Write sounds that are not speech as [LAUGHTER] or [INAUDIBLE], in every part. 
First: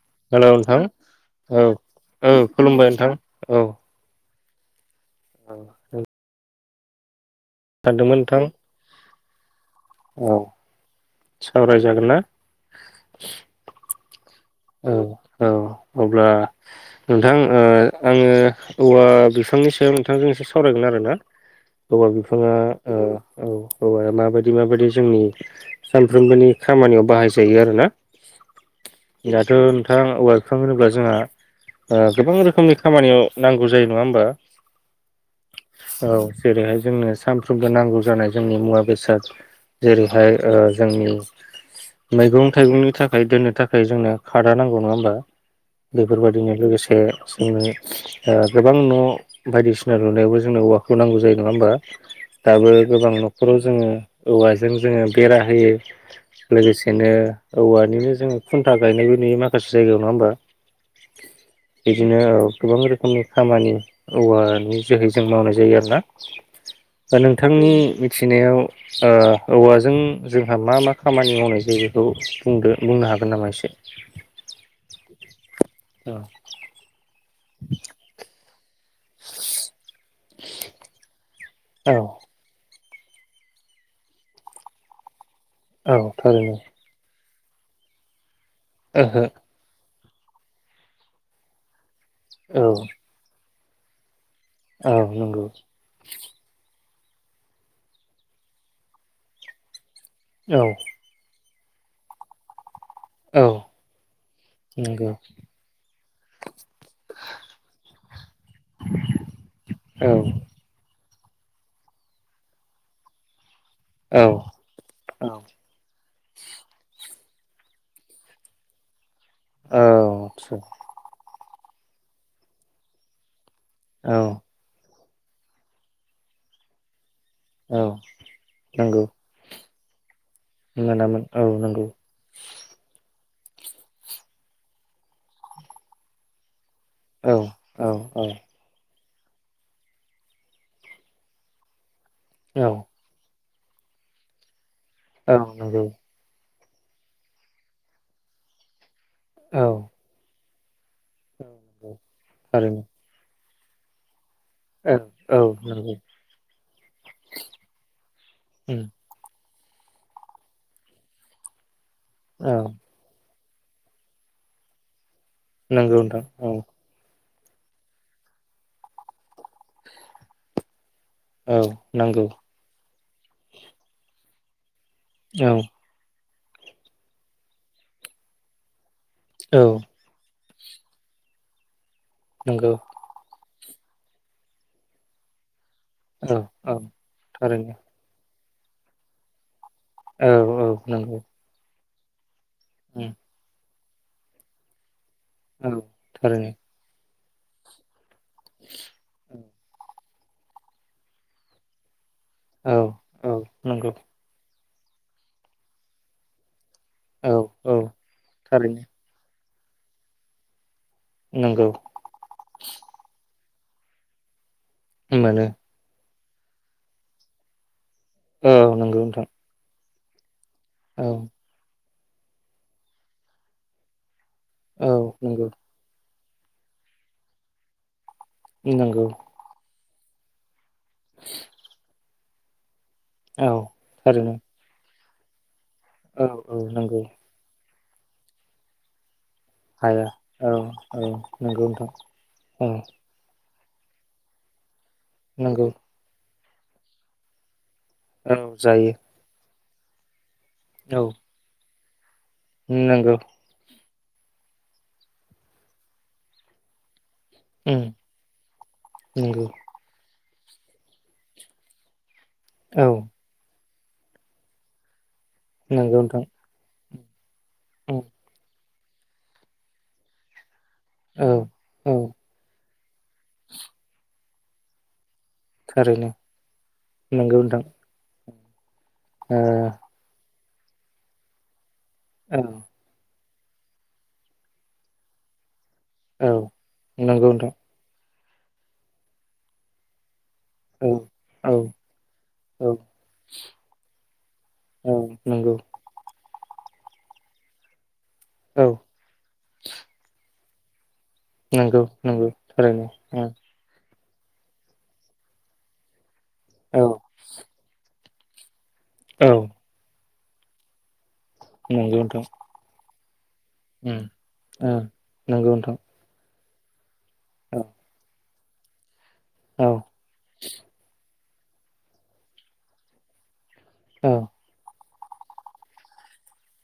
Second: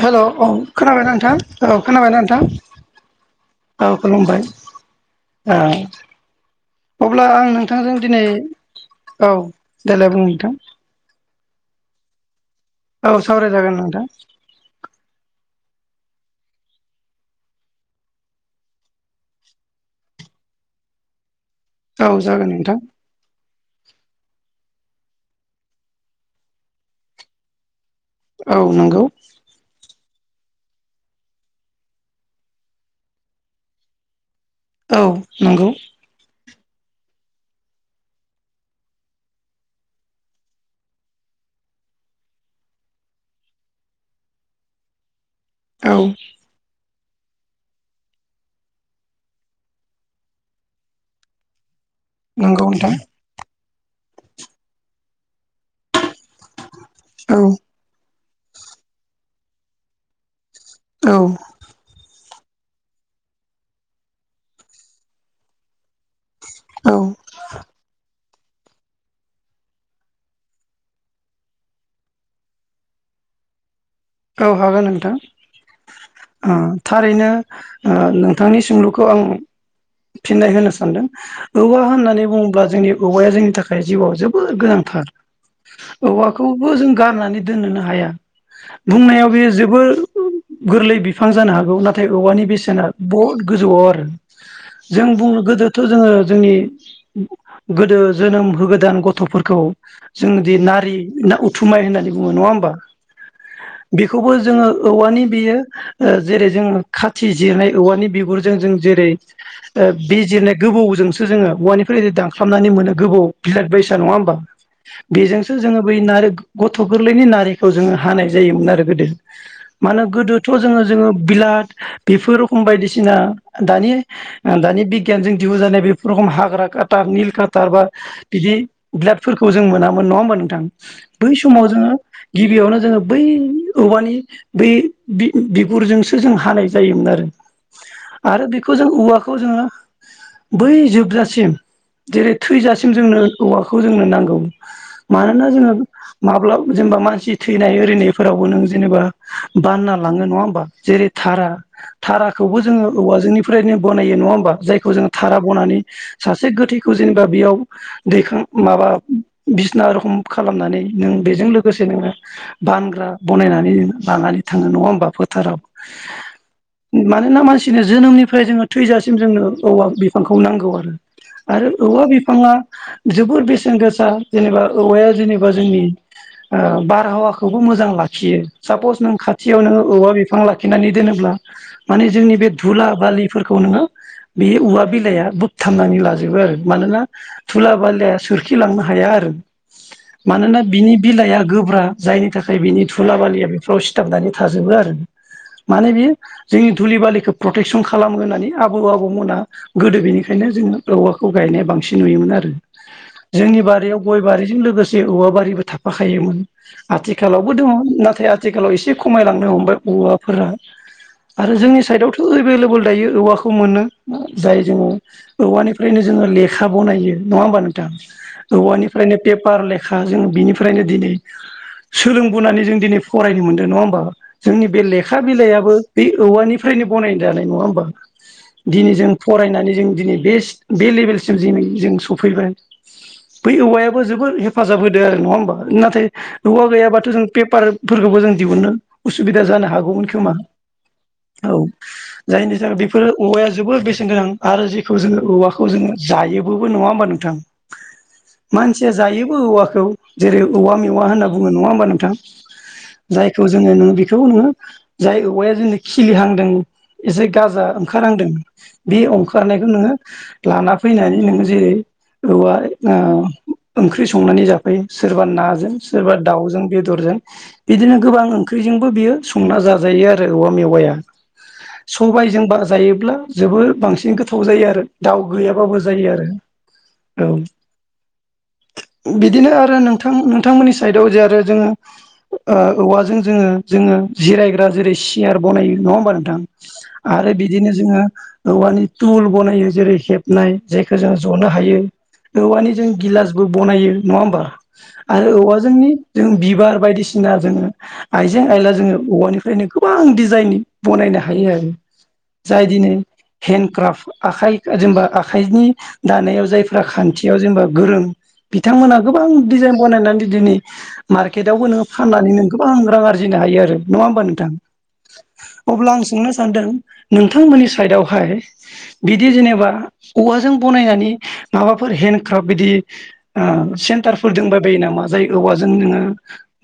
Hello hello औ नोंथां खोनाबाय नोंथां औ खोनाबाय औ नोंथां? खुलुमबाय नोंथां औ खुलुमबाय औ अब्ला आं नोंथांजों सानदोंमोन दिनै नोंथां औ देलाय बुं औ नोंथां सावरायजागोन ना? औ सावरायजागोन नोंथां औ औ अब्ला नोंथां आङो औवा बिफांनि सायाव नोंथांजों एसे सावरायगोन आरोना औ औवा जागोन बिफाङा नोंथां ओ औ औवाया माबायदि माबायदि जोंनि सानफ्रोमबोनि खामानियाव बाहायजायो आरो ना औ नंगौ दाथ' बिफां औवा बिफां होनोब्ला जोंहा ओ गोबां रोखोमनि खामानियाव नांगौ जायो नङा होमबा औ नंगौ । औ जेरैहाय जोंनो सानफ्रोमबो नांगौ जानाय जोंनि मुवा बेसाद जेरैहाय जोंनि मैगं थाइगंनि थाखाय दोननो थाखा जोंनो खादा नांगौ नङा होमबा? औ बेफोरबायदिनो लोगोसे जोंनो गोबां न' बायदिसिना लुनायावबो जोंनो औवाखौ नांगौ जायो नङा होमबा? नंगौ दाबो नोंथां गोबां न'खराव जोङो औवाजों जोंङो बेरा होयो लोगोसेनो औ औवानिनो जोङो खुन्था गायनायबो नुयो माखासे जायगायाव नङा होमबा? औ बिदिनो औ गोबां रोखोमनि खामानि औवानि जोहै जों मावनाय जायो आरोना औ । दा नोंथांनि थिनायाव ओ औवाजों जोंहा मा मा खामानि मावनाय जायो बेखौ बुंदों बुंनो हागो गोन नामा एसे औ हागोन नोंथां ओ थारैनो ओ नोंथांनि सोंलु खो आं फिननाय होनो सानदों । औवा औ औ होननानै बुङोब्ला जोंनि औवाया जोंनि थाखाय जिउआव जोबोद गोनांथार औ । थारैनो औवाखौबो जों गारनानै दोननोनो हाया ओहो बुंनायाव बेयो जोबोर गोरलै बिफां जानो हागौ नाथ औवानि औ बेसेना बहु गोजौआव आरो । औ जों बुंनो नंगौ गोदोथ' जोङो जोंनि गोदो जोनोम होगोदान गथ'फोरखौ जोंदि औ नारि ना थुमाय होननानै बुङो नङा होमबा? औ बेखौबो जोङो नंगौ औवानि बेयो ओ जेरै जोङो खाथि जिरनाय औवानि बिगुरजों जों जेरै ओ औ बे जिरनाय गोबौजों जोङो औवानिफ्रायनो दानख्लाबनानै मोनो गोबौ बिराद बायसा नङा औ होमबा बेजोंसो जोङो बै नारि गथ' गोरलैनि नार खौ जोङो हानाय जायोमोन आरो गोदो । औ मानो गोदोथ' जोङो जोङो बिलात बेफोर रखम बायदिसिना दानि औ दानि बि गियानजों दिहुन जानाय बे हाग्रा काटार निल औ [UNINTELLIGIBLE] बिदि नंगौ [UNINTELLIGIBLE] जों मोना [UNINTELLIGIBLE] नोंथां मोनामोन बै औ समाव नंगौ जोङो गिबियावनो बै औवानि बै बिगुरजोंसो जों हानाय जायोमोन आरो औ औ औ आरो बेखौ जों औवा खौ जोङो बै जोबजासिम जेरै औ थैजासिम जोंनो औवाखौ जोंनो नांगौ। औ मानोना जोङो नंगौ माब्लाबा जेनेबा मानसि थैनाय ओरिनायफोरावबो नों जेनेबा औ बानना लाङो नङा होमबा जेरै धारहा धारहाखौबो थारैनो जोङो औवाजोंनि फ्रायनो बनायो नङा होन बा जायखौ औ जोङो धारहा औ बनानै नंगौ सासे गोथैखौ जेनेबा बेयाव दैखां उम माबा बिसिना रखम खालामनानै नों बेजों लोगोसे नोङो औ बानग्रा बनायनानै लानानै थाङो नङा होनबा फो थाराव नंगौ नोंथां औ मानो मानोना मानसिनो जोनोमनिफ्राय जोङो थैजासिम जोंनो औवा बिफांखौ नांगौ आरो । औ आरो औवा नंगौ बिफाङा जोबोर बेसेन गोसा जेनेबा औवाया औ जेनेबा जोंनि ओ बा रहावाखौबो मोजां लाखियो सापस नों औ खाथियावनो औवा बि बिफां लाखिनानै दोनोब्ला माने जोंनि बे नंगौ धुला बालिफोरखौ नोङो बे औवा बिलाया थामनानै लाजोबो औ आरो औ मानोना थुला थारैनो बालियाया सोर खिलांनो हाया आरो। औ मानोना औ बिनि नंगौ बिलाइआ गोब्रा जायनि थाखाय बिनि उम थुला बालिया बे ससिथाबनानै थाजोबो आरो औ माने बियो थारैनो जोंनि धुलि बालिखौ प्रटेकसन खालाम खालामगोन होननानै आबौ आबौमोना गोदो बेनि बेओंखायनो जोंङो औवाखौ गायनाया बांसिन नुयोमोन आरो औ औ जोंनि नंगौ बारियाव गय बारिजों लोगोसे जे औवा बारिबो थाफाखायोमोन। औ आथिखालावबो दङ औ नाथाय आथिखालाव थारैनो एसे खमायलांनो हम औवाफोरा आरो नंगौ जोंनि साइडआवथ' एभेएभल दायो औवा खौ मोनो। जाय जोंङो मोनो औवानिफ्रायनो जोंङो लेखा बनायो नङा होमबा औ नंगौ औवानिफ्रायनो नोंथां पेपार ले का जों बिनि फ्रायनो औ दिनै सोलोंबोनानै जों दिनै फरायनो मोनदों नङा होमबा जोंनि बे औ लेखा नंगौ बिलाइआबो बे औवानिफ्रायनो बानाय जानाय नङा होमबा दिनै नंगौ जों फरायनानै जों दिनै बेस्ट बे लेभेलसिम जे जों स फैबाय औ बै औवायाबो जोबोद थारैनो हेफाजाब होदों। जागोन नङा होनबा नाथाय औ औ औवा नंगौ गैयाबाथ' जों पेपार फोरखौबो जों दिहुननो सुबिदा जानो हाया हागौमोन खोमा औ औ नंगौ नोंथां जायनि औ थाखाय बेफोर औवाया जोबोर बेसेन गोनां आरो जि खौ जोङो नंगौ औवाखौ जोङो जायो बोबो नङा होमबा नोंथां? औ मानसिया जायो जायोबो औवा खौ जेरै औ मेवा होनना बुंयो नङा होनबा नों नंगौ जायखौ जोङो बेखौ होनो जाय औवाया जोंनो खिलिहांदों एसे गाजा उम ओंखारनांदों बे नंगौ ओंखारनायखौ नो लाना फैनानै नोङो जेरै औवा औ आ ओंख्रि संनानै जाफै सोरबा ना जों नंगौ सोरबा नोंथां दाउजों बे दरजों बिदिनो उम गोबां ओंख्रिजों बियो संना जाजायो आरो औवा मेवाइआ औ औ सबायजों बा जायोब्ला जोबोर बांसिन गोथाव थाव जायो आरो दाउ गैयाबाबो थारैनो जायो आरो नंगौ औ नोंथां ओ बिदिनो आरो नोंथां बिथांमोननि साइडआव जे आरो जोङो औ ओ औवाजों जोङो जोङो जिरायग्रा जेरै सियार बनायो नङा होमबा औ नोंथां नंगौ आरो नोंथां बिदिनो जोङो औवानि तुल बनायो जेरै हेब नाय औ जायखौ जोङो जनो औ हायो औवानि औ जों गिलासबो बनायो नङा ओमबा औ नंगौ औवा जोंनि जों बिबार बायदिसिना जोङो आइजें औ आइला जोङो औवानिफ्रायनो गोबां दिडिजाइननि बनायनो हायो आरो नंगौ नंगौ जाय थारैनो दिनै औ हेन्दक्राफ्ट आखाइ जेनेबा आखाइनि दानायाव जायफ्रा खान्थियाव जेनेबा गोरों बिथांमोना गोबां औ दिडिजाइन थान दिदिनै मार्केटआवबो नोङो नंगौ नोंथां फाननानै नों गोबां रां आरजि जिनो हायो आरो उम नङा होनबा ओ नंगौ नोंथां नोंथां अब्ला आं सोंनो मा होनदों? औ नोंथांमोननि साइडआवहाय बिदि औ जेनेबा औवाजों बनायनानि माबाफोर हेन्दडक्राफ्ट बिदि ओ औ सेन्टारफोर दोंबा रो नामा जाय औवाजों जोङो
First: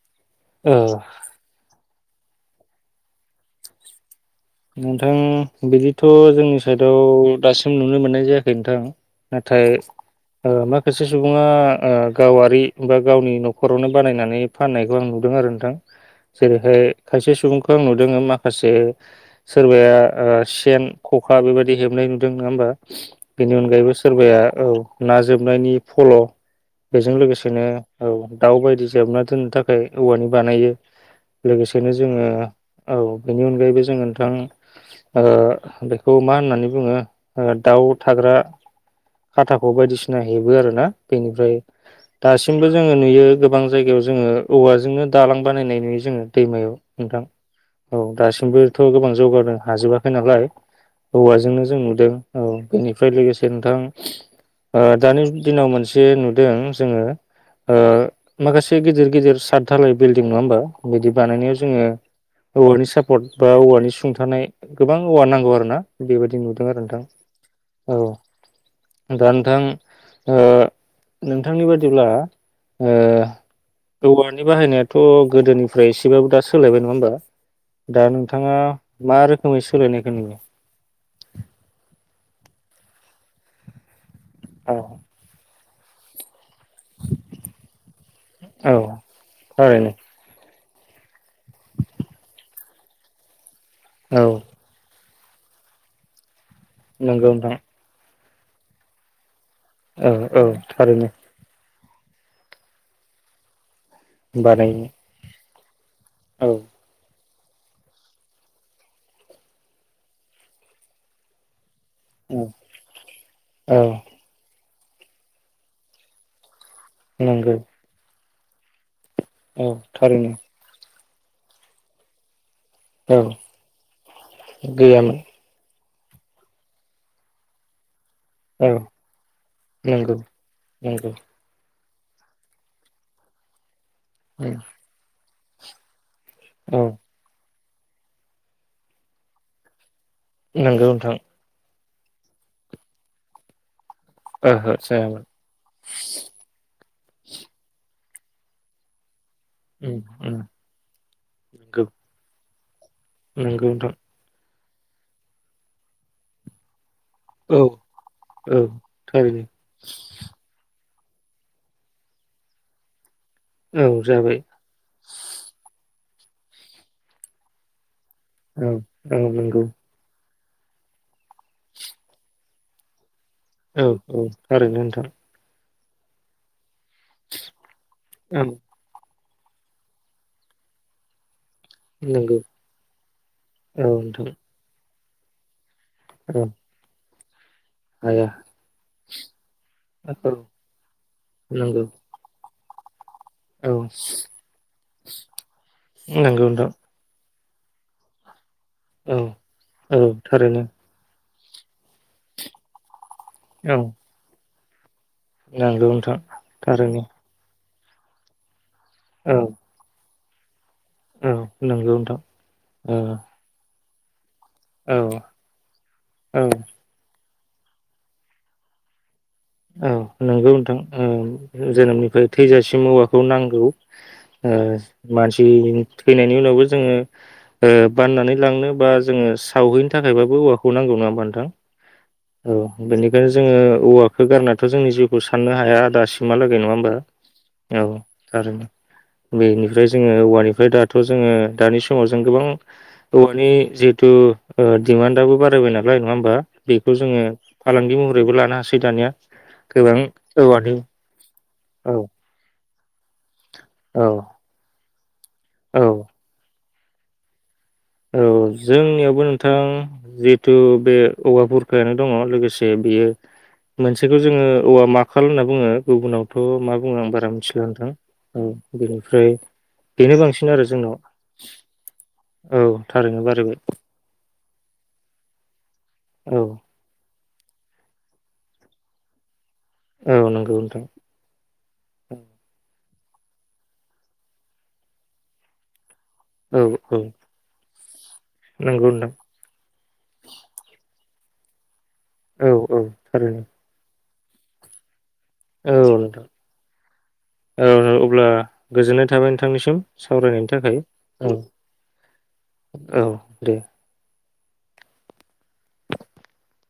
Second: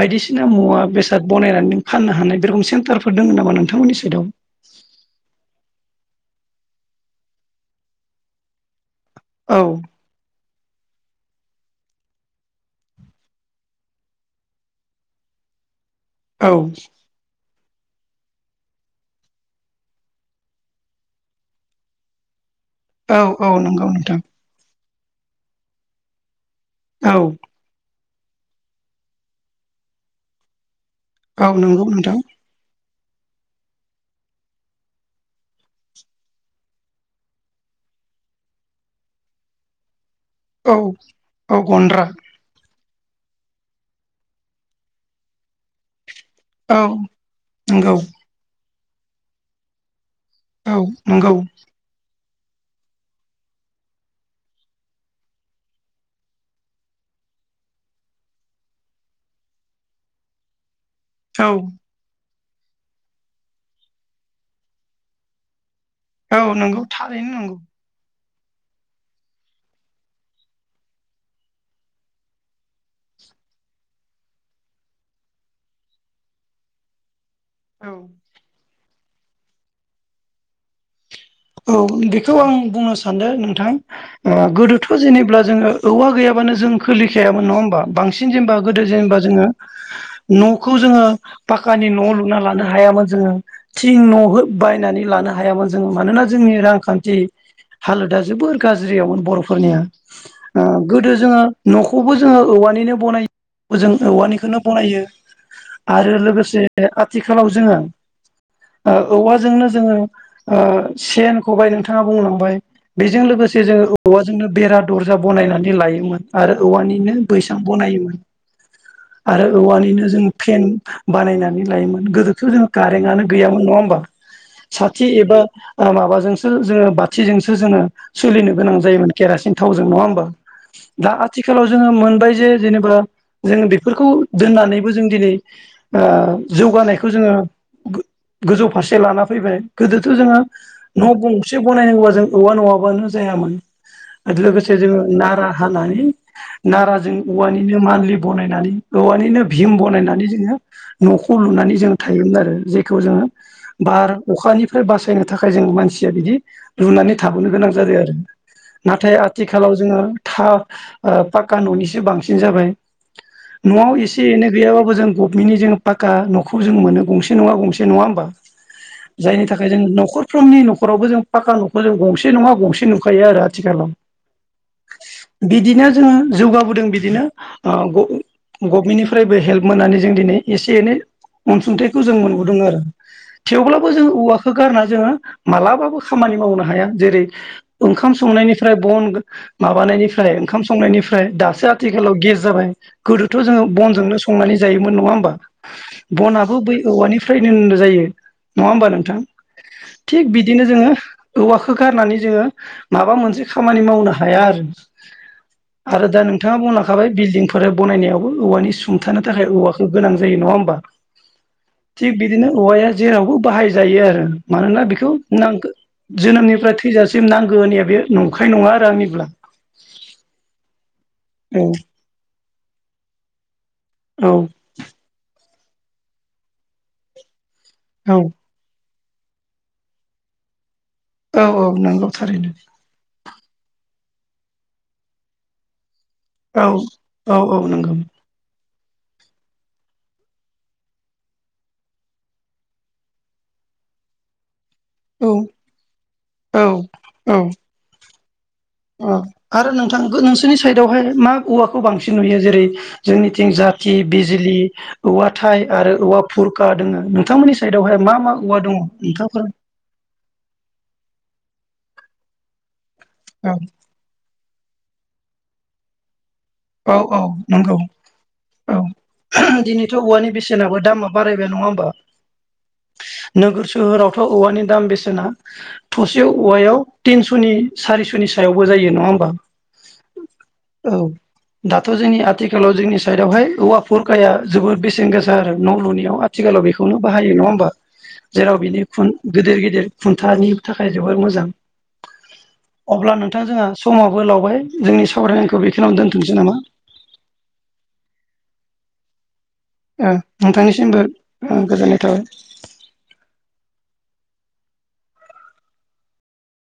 बायदिसिना ओ मुवा बेसाद बनायनानै फाननो हानाय बे रखम सेन्टारफोर दङ नामा नोंथांमोननि साइडआव? नोंथां बिदि थ' जोंनि साइडआव दासिम नुनो मोननाय जायाखै नोंथां। औ नाथाय ओ माखासे सुबुङा ओ गावारि बा गावनि न'खरावनो बानायनानै फाननायखौ आं नुदों आरो नोंथां। औ जेरैहाय खायसे सुबुं खौ आं नुदोङो माखासे सोरबाया ओ सेन, खखा बेबायदि हेबनाय नुदों नङा होमबा? औ औ बेनि नंगौ अनगायैबो नोंथां सोरबाया औ ना जोबनायनि फल' औ बेजों लोगोसेनो औ दाउ बायदि जोबना दोननो थाखाय औवानि बानायो। औ नोंगौ लोगोसेनो नोंथां। जोङो औ बेनि अनगायैबो जोङो नोंथां ओ बेखौ मा होननानै बुङो ओ दाउ थाग्रा खाथाख' बायदिसिना हेबो औ आरोना बेनिफ्राय औ गन्द्रा दासिमबो जोङो नुयो गोबां जायगायाव जोङो औवाजोंनो दालां बानायनाय नुयो जोङो। दैमायाव औ नोंथां नंगौ औ दासिमबो थ' गोबां जौगानो हाजोबा खैनालाय औ नंगौ औवाजोंनो जों नुदों। औ बेनिफ्राय लोगोसे नोंथां ओ दानि दिनाव मोनसे नुदों जोङो ओ माखासे गेदेर गेदेर सातधालाय बिल्डिं नङा होमबा? बिदि औ बानायनायाव जोङो औ औवानि सापर्ट बा औवानि सुंथानाय गोबां औवा नांगौ आरो ना। बेबायदि नुदों आरो नंगौ नोंथां थारैनो नंगौ । औ दा नोंथां ओ नोंथांनि बादिब्ला ओ औवानि बाहायनायाथ' गोदोनिफ्राय एसेबाबो दा सोलायबाय नङा होमबा? औ दा नों मा रोखोमै सोलायनायखौ नुयो? औ बेखौ आं बुंनो सान्दों नोंथां। ओ औ गोदोथ' जेनेब्ला जोङो औवा गैयाब बानो जों खोलिखायामोन नङा होनबा बांसिन जेनबा औ गोदो जेनबा जोंङो थारैनो न' खौ जोङो पक्कानि न' लुना लानो हायामोन जोङो। थिं औ न' हो बायनानै लानो हायामोन जों मानोना जोंनि रांखान्थि नंगौ नोंथां हालोदा जोबोर गाज्रियावमोन‌ बर'फ फोरनिया औ औ ओ थारैनो गोदो जोङो न'खौबो जोङो औवानिनो बनायो- जों औवानिखौनो बानायो बनायो। आरो औ लोगोसे आथिखालाव जोङो ओ औवाजोंनो जोङो ओ सेन खबाय बिथाङा औ बुंलांबाय बेजों लोगोसे औ जोङो औवाजोंनो बेरा दुं - दरजा बनायनायनानै लायोमोन आरो औवानिनो नंगौ बैसां बनायोमोन। आरो औ औवानिनो जों थारैनो फेन बानायनानै लायोमोन गोदोथ' जोंङो औ कारेंआनो गैयामोन नङा होमबा साथि गैयामोन एबा माबाजोंसो जोङो बाथिजोंसो जोङो सोलिनो औ गोनां जायोमोन केरासिन थावजों नङा नंगौ होमबा । दा नंगौ आथिखालाव जोंङो मोनबाय जे जेनेबा जों बे - बेफोरखौ दोननानैबो जों दिनै ओ औ जौगानायखौ जोङो [UNINTELLIGIBLE] गोजौ फारसे लाना फैबाय गोदोथ' जों नंगौ नोंथां। बानायनांगौबा जों औवा नङाबानो जायामानो। ओहो लोगोसे जोङो जायामोन नारा हानानै नाराजों जों औवानिनो मानलि बानायनानै औवानिनो भिम उम बानायनानै उम जोङो न'खौ लुनानै नंगौ जों थायोमोन आरो। नंगौ [UNINTELLIGIBLE] नोंथां बार, अखानि [UNINTELLIGIBLE] थाखाय जों मानसिया बिदि लुनानै थाबोनो औ गोनां जादों आरो औ ।नाथाय थारैनो आथिखालाव जोङो [UNINTELLIGIBLE] पाक्का न'निसो बांसिन जाबाय। औ न'आव एसे जाबाय एनै गैयाबाब जों गभमेन्टनि जोङ [UNINTELLIGIBLE] न'खौ जों मोनो गंसे नङा गंसे नङा होमबा? औ- औ जायनि नोंगौ। थाखाय जों नखरफ्रोमनि नखराव जों फाखा न'खौजों गंसे नङा गंसे [UNINTELLIGIBLE] [UNINTELLIGIBLE] औ आथिखालाव औ थारैनो नोंथां बिदिनो [UNINTELLIGIBLE] जौगाबोदों बिदिनोग- औ गभमेन्ट निफ्राय [UNINTELLIGIBLE] हेल्प मोननानै जों दिनै एसे- एनै अनसुंथाइखौ जों नंगौ मोनबोदों आरो औ थेवब्लाबो जों नोंथां औवाखौ जोङो मालाबा [UNINTELLIGIBLE] खामानि औ मावनो हाया जेरै [UNINTELLIGIBLE] ओंखाम हाया संनायनिफ्राय बन औ माबानायनिफ्राय ओंखाम संनायनिफ्राय दासो नंगौ आथिखालाव गेस जाबाय। गोदोथ' जोङो औ बनजोंनो संनानै जायोमोन नङा होमबा नंगौ बनाबो नोंथां बै औवानि [UNINTELLIGIBLE] जायो। नङा होमबा नोंथां। औ औ थिग थारैनो बिदिनो जोङो औवाखौ गारनानै जोङो माबा मोनसे मोनसे औ खामानि मावनो हाया आरो। नंगौ आरो नोंथां दा नोंथाङा थारैनो बुंलांखाबाय बिल्डिं [UNINTELLIGIBLE] बानायनायावबो औवानि [UNINTELLIGIBLE] सुंथानो औ थाखाय औवाखौ गोनां [UNINTELLIGIBLE] जायो नङा होमबा? औ नंगौ थिग नोंथां बिदिनो औवाया ओ जेरावबो बाहाय जायो आरो मानोना औ बेखौ [UNINTELLIGIBLE] औ जोनोमनिफ्राय थैजासिम सिम नांगौ होन्नायाबे नंखाय नङा आरो आंनिब्ला। औ नोंगौ नोंथां। ओ औ जोनोमनिफ्राय थैजासिम औवाखौ नांगौ। औ ओ मानसि थैनायनि उनावबो जोङो औ बाननानै लांनो बा जोङो सावहैनो थाखायबाबो औवा खौ नांगौ नङा बा औ नोंथां औ नंगौ थारैनो औ बेनिखायनो जोङो औवाखौ होगारनायाथ' जोंनि जिउखौ साननो हाया दासिम [UNINTELLIGIBLE] नङा औ होमबा? औ थारैनो बेनिफ्राय जोङो औवानिफ्राय दाथ' जोङो दानि समाव जों गोबां औवानि जिहेथु दिमान्डआबो औ बारायबाय नालाय नङा होमबा औ बेखौ जोङो फालांगि महरै बयबो लानो हासै दानिया अ आरो गोबां नोंथां नोंसोरनि औवानि साइदावहाय मा औवाखौ औ बांसिन नुयो जेरै जोंनिथिं जाथि औ बिजिलि औवाथाय औ आरो औवा फुर [UNINTELLIGIBLE] नोंथां मोननि औ जोंनियावबो नोंथां जिहेथु बे औवा बुर नो दङ लोगोसे बेयो औ मोनसेखौ जोङो औवा माख [UNINTELLIGIBLE] होनना बुङो गुबुनाव। थ' मा बुङो औ आं औ बारा मिथिला नंगौ नोंथां औ बेनिफ्राय दिनैथ' बेनो औवानि बांसिन आरो बेसेनाबो जोंनाव। दामा बारायबाय नङा होमबा औ थारैनो बारायबाय नोगोर सोहोरावथ' औवानि दाम बेसे ना थसे औ औवायाव तिनस'नि सारिस'नि सायावबो जायो नङा होमबा? औ नंगौ नोंथां औ दाथ' जोंनि आथिखालाव जोंनि साइदआवहाय औवा फुरखाया जोबोद बेसेन गोसा आरो न लुनायाव औ आथिखालाव औ बेखौनो बाहायो नंङा होमबा जेराव बिनि नंगौ खुन नोंथां गेदेर गेदेर खुन्थानि थाखाय जोबोर मोजां औ औ अब्ला थारैनो नोंथां जोंहा समाव [UNINTELLIGIBLE] सावरायनायखौ बेखिनिवाव दोन्थ' [UNINTELLIGIBLE] औ अब्ला गोजोननाय थाबाय नोंथां नोंथांनिसिम ओ सावरायनायनि थाखाय नोंथांनिसिमबो ओ गोजोननाय थाबाय औ औ दे